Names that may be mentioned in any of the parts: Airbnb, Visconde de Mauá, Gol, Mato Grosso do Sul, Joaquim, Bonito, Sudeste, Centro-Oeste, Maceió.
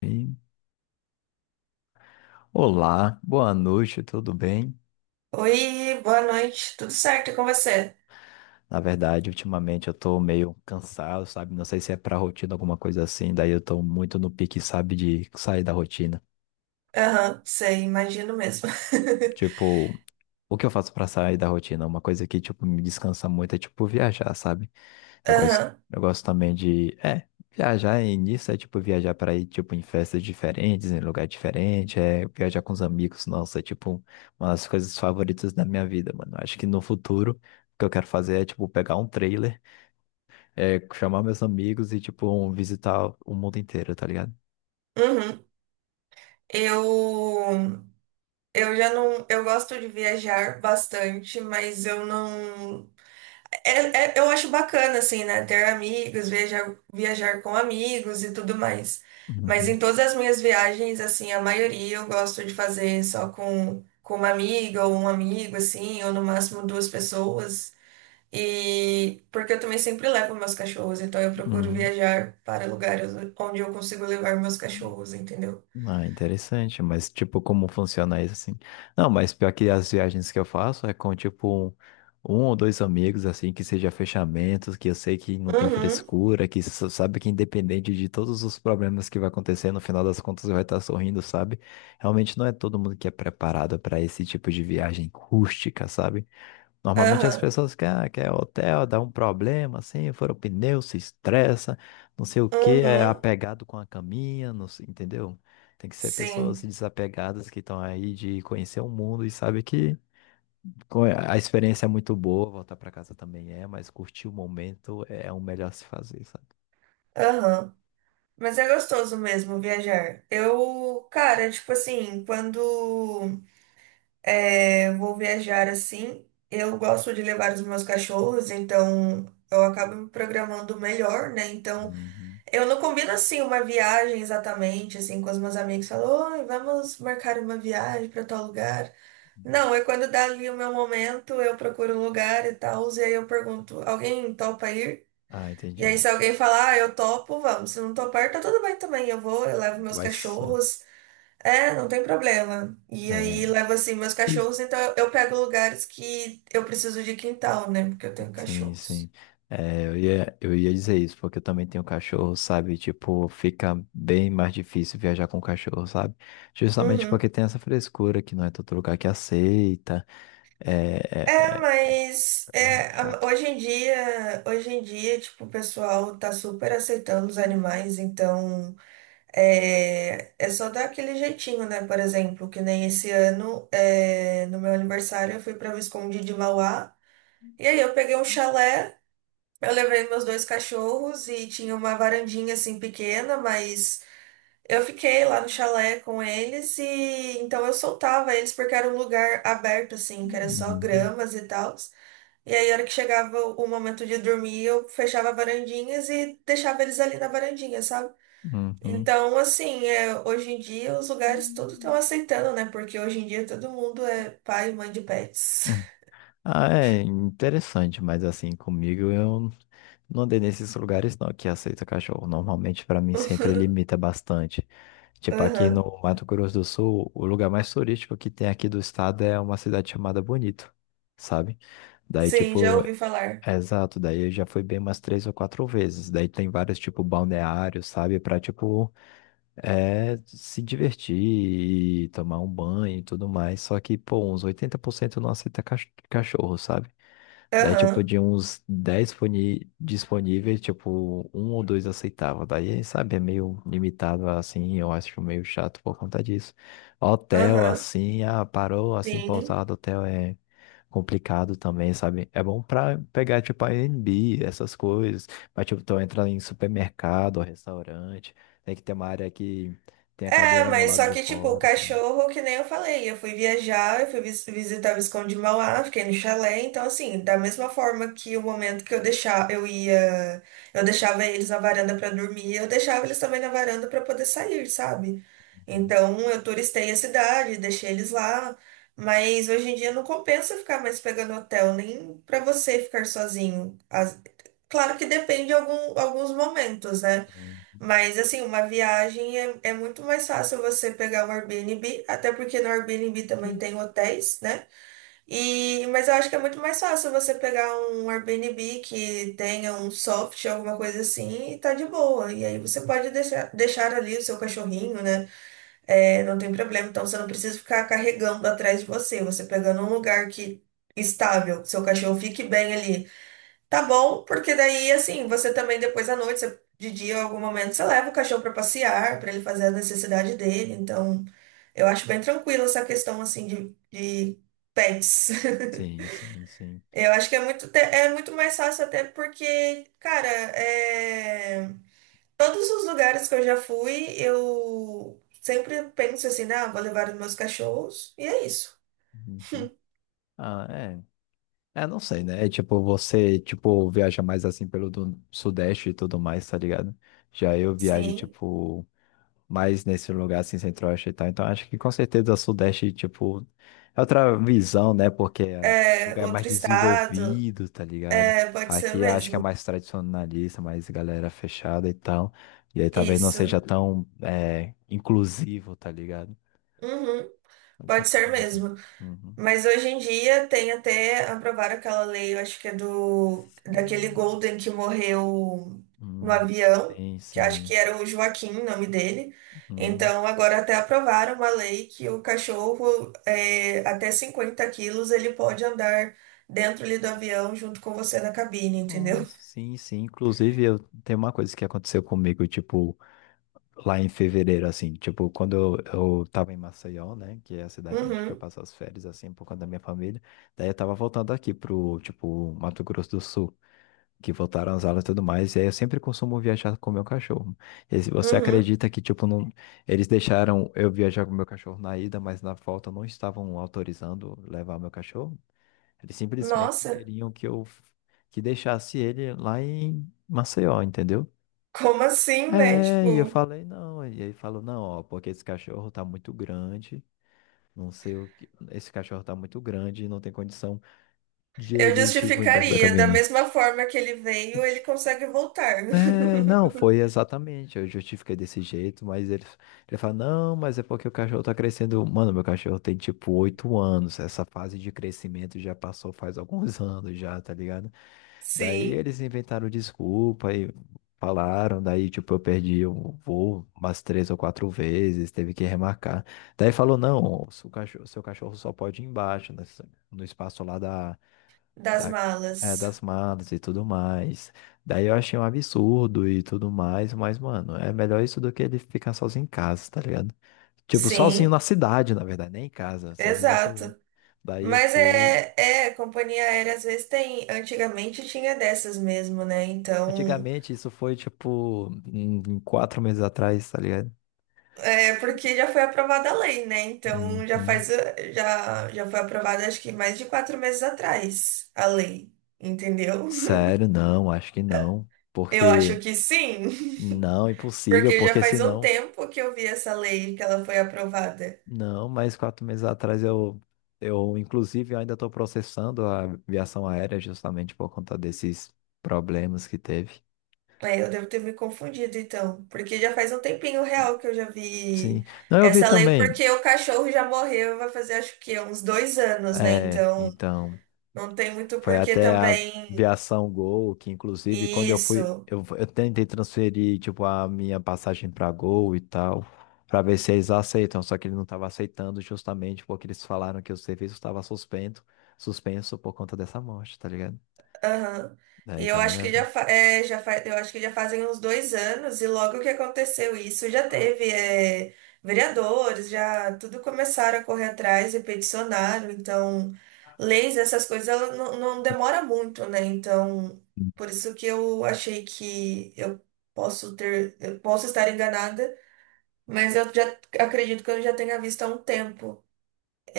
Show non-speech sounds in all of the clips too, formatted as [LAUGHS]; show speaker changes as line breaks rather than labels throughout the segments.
E, Olá, boa noite, tudo bem?
Oi, boa noite. Tudo certo e com você?
Na verdade, ultimamente eu tô meio cansado, sabe? Não sei se é pra rotina, alguma coisa assim, daí eu tô muito no pique, sabe, de sair da rotina.
Aham, sei, imagino mesmo.
Tipo, o que eu faço pra sair da rotina? Uma coisa que, tipo, me descansa muito é, tipo, viajar, sabe?
[LAUGHS]
Eu gosto,
Aham,
eu gosto também de, viajar e nisso é tipo viajar para ir tipo em festas diferentes, em lugar diferente, é viajar com os amigos, nossa, é tipo uma das coisas favoritas da minha vida, mano. Acho que no futuro o que eu quero fazer é tipo pegar um trailer, chamar meus amigos e tipo visitar o mundo inteiro, tá ligado?
uhum. Eu, eu já não, eu gosto de viajar bastante, mas eu não, eu acho bacana assim, né? Ter amigos, viajar, viajar com amigos e tudo mais. Mas em
Uhum,
todas as minhas viagens, assim, a maioria eu gosto de fazer só com uma amiga ou um amigo, assim, ou no máximo duas pessoas. E porque eu também sempre levo meus cachorros, então eu procuro
uhum.
viajar para lugares onde eu consigo levar meus cachorros, entendeu?
Ah, interessante, mas tipo, como funciona isso assim? Não, mas pior que as viagens que eu faço é com tipo um ou dois amigos, assim, que seja fechamentos, que eu sei que não tem
Uhum,
frescura, que sabe que independente de todos os problemas que vai acontecer, no final das contas vai estar sorrindo, sabe? Realmente não é todo mundo que é preparado para esse tipo de viagem rústica, sabe? Normalmente as
aham,
pessoas querem, quer hotel, dá um problema, assim, fura o pneu, se estressa, não sei o que, é
uhum,
apegado com a caminha, não sei, entendeu? Tem que ser pessoas
sim,
desapegadas que estão aí de conhecer o mundo e sabe que a experiência é muito boa, voltar para casa também é, mas curtir o momento é o melhor a se fazer, sabe?
aham. Mas é gostoso mesmo viajar. Eu, cara, tipo assim, quando vou viajar assim, eu gosto de levar os meus cachorros, então eu acabo me programando melhor, né? Então
Uhum.
eu não combino assim uma viagem exatamente, assim, com os meus amigos. Falou, "Oi, vamos marcar uma viagem para tal lugar." Não, é quando dá ali o meu momento, eu procuro um lugar e tal, e aí eu pergunto, alguém topa ir?
Ah,
E aí
entendi.
se alguém falar, ah, eu topo, vamos. Se não topar, tá tudo bem também, eu vou, eu levo meus
Vai só.
cachorros. É, não tem problema. E aí
É.
levo assim meus cachorros, então eu pego lugares que eu preciso de quintal, né? Porque eu tenho
Sim,
cachorros.
sim. É, eu ia dizer isso, porque eu também tenho cachorro, sabe? Tipo, fica bem mais difícil viajar com cachorro, sabe? Justamente
Uhum.
porque tem essa frescura que não é todo lugar que aceita. É,
É,
é,
mas
é
é,
chato.
hoje em dia, tipo, o pessoal tá super aceitando os animais, então é, é só dar aquele jeitinho, né? Por exemplo, que nem esse ano, é, no meu aniversário, eu fui pra Visconde de Mauá, e aí eu peguei um chalé, eu levei meus dois cachorros e tinha uma varandinha assim pequena, mas eu fiquei lá no chalé com eles e então eu soltava eles porque era um lugar aberto, assim, que era só
Uhum.
gramas e tal. E aí, a hora que chegava o momento de dormir, eu fechava varandinhas e deixava eles ali na varandinha, sabe?
Uhum.
Então, assim, é, hoje em dia os lugares tudo estão aceitando, né? Porque hoje em dia todo mundo é pai e mãe de pets.
Uhum. Ah, é interessante, mas assim, comigo eu não andei nesses lugares não que aceita cachorro. Normalmente, pra mim, sempre limita
[LAUGHS]
bastante. Tipo, aqui
Aham.
no Mato Grosso do Sul, o lugar mais turístico que tem aqui do estado é uma cidade chamada Bonito, sabe? Daí,
Sim, já
tipo,
ouvi falar.
é exato, daí eu já fui bem umas três ou quatro vezes. Daí tem vários, tipo, balneários, sabe? Pra, tipo, se divertir e tomar um banho e tudo mais. Só que, pô, uns 80% não aceita cachorro, sabe? Daí, tipo,
Aham,
de uns 10 disponíveis, tipo, um ou dois aceitavam. Daí, sabe, é meio limitado assim, eu acho meio chato por conta disso. Hotel,
aham,
assim, ah, parou, assim,
sim.
pousada, hotel é complicado também, sabe? É bom pra pegar, tipo, Airbnb, essas coisas. Mas, tipo, tu entra em supermercado, restaurante, tem que ter uma área que tem a
É,
cadeira no
mas
lado
só
de
que, tipo, o
fora, tudo.
cachorro, que nem eu falei, eu fui viajar, eu fui visitar o Visconde de Mauá, fiquei no chalé, então, assim, da mesma forma que o momento que eu deixava, eu ia, eu deixava eles na varanda pra dormir, eu deixava eles também na varanda pra poder sair, sabe?
Uhum.
Então, eu turistei a cidade, deixei eles lá, mas hoje em dia não compensa ficar mais pegando hotel, nem pra você ficar sozinho. As- Claro que depende de algum, alguns momentos, né?
Uhum.
Mas, assim, uma viagem é muito mais fácil você pegar um Airbnb, até porque no Airbnb também tem hotéis, né? E, mas eu acho que é muito mais fácil você pegar um Airbnb que tenha um soft, alguma coisa assim, e tá de boa. E aí você pode deixar ali o seu cachorrinho, né? É, não tem problema. Então você não precisa ficar carregando atrás de você, você pegando um lugar que estável, que seu cachorro fique bem ali. Tá bom, porque daí, assim, você também depois à noite, você- de dia, em algum momento, você leva o cachorro pra passear, pra ele fazer a necessidade dele. Então, eu acho bem tranquilo essa questão, assim, de pets.
Sim,
[LAUGHS]
sim, sim, sim.
Eu acho que é muito, é muito mais fácil até porque, cara, é, todos os lugares que eu já fui, eu sempre penso assim, ah, vou levar os meus cachorros, e é isso.
Uhum. Ah, é. É, não sei, né? É, tipo, você, tipo, viaja mais assim pelo do Sudeste e tudo mais, tá ligado? Já eu viajo,
Sim,
tipo, mais nesse lugar assim, Centro-Oeste e tal. Então, acho que com certeza o Sudeste, tipo, é outra visão, né? Porque é um
é
lugar mais
outro estado,
desenvolvido, tá ligado?
é, pode ser
Aqui acho que é
mesmo.
mais tradicionalista, mais galera fechada e tal. E aí talvez não seja
Isso.
tão, inclusivo, tá ligado?
Uhum.
Não tem
Pode
muita
ser
divisão.
mesmo.
Uhum.
Mas hoje em dia tem até aprovaram aquela lei, eu acho que é do daquele
Sim.
Golden que morreu no
Hum,
avião,
sim,
que acho que
sim.
era o Joaquim, o nome dele.
Uhum.
Então agora até aprovaram uma lei que o cachorro é, até 50 quilos ele pode andar dentro ali do avião junto com você na cabine, entendeu?
Nossa, sim, sim. Inclusive, eu tem uma coisa que aconteceu comigo, tipo, lá em fevereiro, assim, tipo, quando eu tava em Maceió, né, que é a cidade onde que eu
Uhum,
passo as férias, assim, por conta da minha família, daí eu tava voltando aqui pro, tipo, Mato Grosso do Sul, que voltaram as aulas e tudo mais, e aí eu sempre costumo viajar com o meu cachorro. E se você
uhum.
acredita que, tipo, não, eles deixaram eu viajar com o meu cachorro na ida, mas na volta não estavam autorizando levar meu cachorro? Eles simplesmente
Nossa,
queriam que eu que deixasse ele lá em Maceió, entendeu?
como assim, né?
É, e eu
Tipo.
falei não. E ele falou, não, ó, porque esse cachorro tá muito grande, não sei o que. Esse cachorro tá muito grande e não tem condição de
Eu
ele, tipo, embaixo da
justificaria, da
cabine.
mesma forma que ele veio, ele consegue voltar.
É, não,
[LAUGHS]
foi exatamente. Eu justifiquei desse jeito, mas ele fala: não, mas é porque o cachorro tá crescendo. Mano, meu cachorro tem tipo 8 anos. Essa fase de crescimento já passou faz alguns [LAUGHS] anos já, tá ligado? Daí
Sim,
eles inventaram desculpa e falaram. Daí, tipo, eu perdi o voo umas três ou quatro vezes, teve que remarcar. Daí falou: não, o seu cachorro só pode ir embaixo, no espaço lá
das
da,
malas.
das malas e tudo mais. Daí eu achei um absurdo e tudo mais, mas, mano, é melhor isso do que ele ficar sozinho em casa, tá ligado? Tipo, sozinho
Sim,
na cidade, na verdade, nem em casa, sozinho na cidade.
exato.
Daí eu
Mas
fui.
é, é, companhia aérea às vezes tem, antigamente tinha dessas mesmo, né? Então,
Antigamente, isso foi, tipo, em 4 meses atrás, tá ligado?
é porque já foi aprovada a lei, né? Então já
Uhum.
faz, eh, já, já foi aprovada acho que mais de 4 meses atrás a lei, entendeu? [LAUGHS]
Sério, não, acho que não.
Eu acho
Porque,
que sim,
não,
[LAUGHS]
impossível,
porque já
porque
faz um
senão.
tempo que eu vi essa lei que ela foi aprovada.
Não, mas 4 meses atrás eu inclusive, eu ainda estou processando a aviação aérea justamente por conta desses problemas que teve.
É, eu devo ter me confundido, então. Porque já faz um tempinho real que eu já
Sim.
vi
Não, eu vi
essa lei,
também.
porque o cachorro já morreu, vai fazer acho que uns 2 anos, né?
É,
Então,
então,
não tem muito
foi
porquê
até a
também
aviação Gol, que inclusive, quando eu fui,
isso.
eu tentei transferir, tipo, a minha passagem para Gol e tal, para ver se eles aceitam, só que ele não estava aceitando justamente porque eles falaram que o serviço estava suspenso, por conta dessa morte, tá ligado?
Aham. E
Daí
eu
tava
acho que já,
nessa.
fa é, já fa eu acho que já fazem uns 2 anos, e logo que aconteceu isso, já teve é, vereadores, já tudo começaram a correr atrás e peticionaram, então leis, essas coisas, ela não, não demora muito, né? Então, por isso que eu achei que eu posso ter, eu posso estar enganada, mas eu já acredito que eu já tenha visto há um tempo.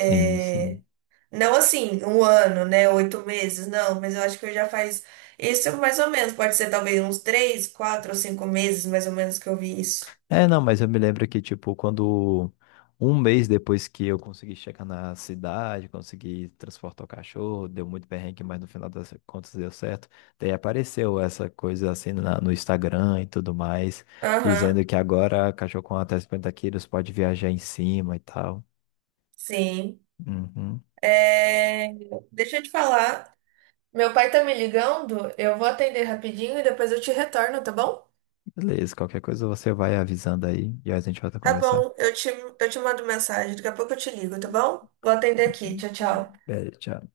Sim, sim.
não assim, um ano, né? 8 meses, não, mas eu acho que eu já faz isso mais ou menos. Pode ser talvez uns 3, 4 ou 5 meses, mais ou menos, que eu vi isso.
É, não, mas eu me lembro que, tipo, quando um mês depois que eu consegui chegar na cidade, consegui transportar o cachorro, deu muito perrengue, mas no final das contas deu certo. Daí apareceu essa coisa assim no Instagram e tudo mais,
Aham,
dizendo que agora cachorro com até 50 quilos pode viajar em cima e tal.
sim.
Uhum.
É, deixa eu te falar. Meu pai tá me ligando, eu vou atender rapidinho e depois eu te retorno, tá bom?
Beleza, qualquer coisa você vai avisando aí e a gente volta a
Tá
conversar.
bom, eu te mando mensagem. Daqui a pouco eu te ligo, tá bom? Vou atender aqui. Tchau, tchau.
Beleza. Tchau.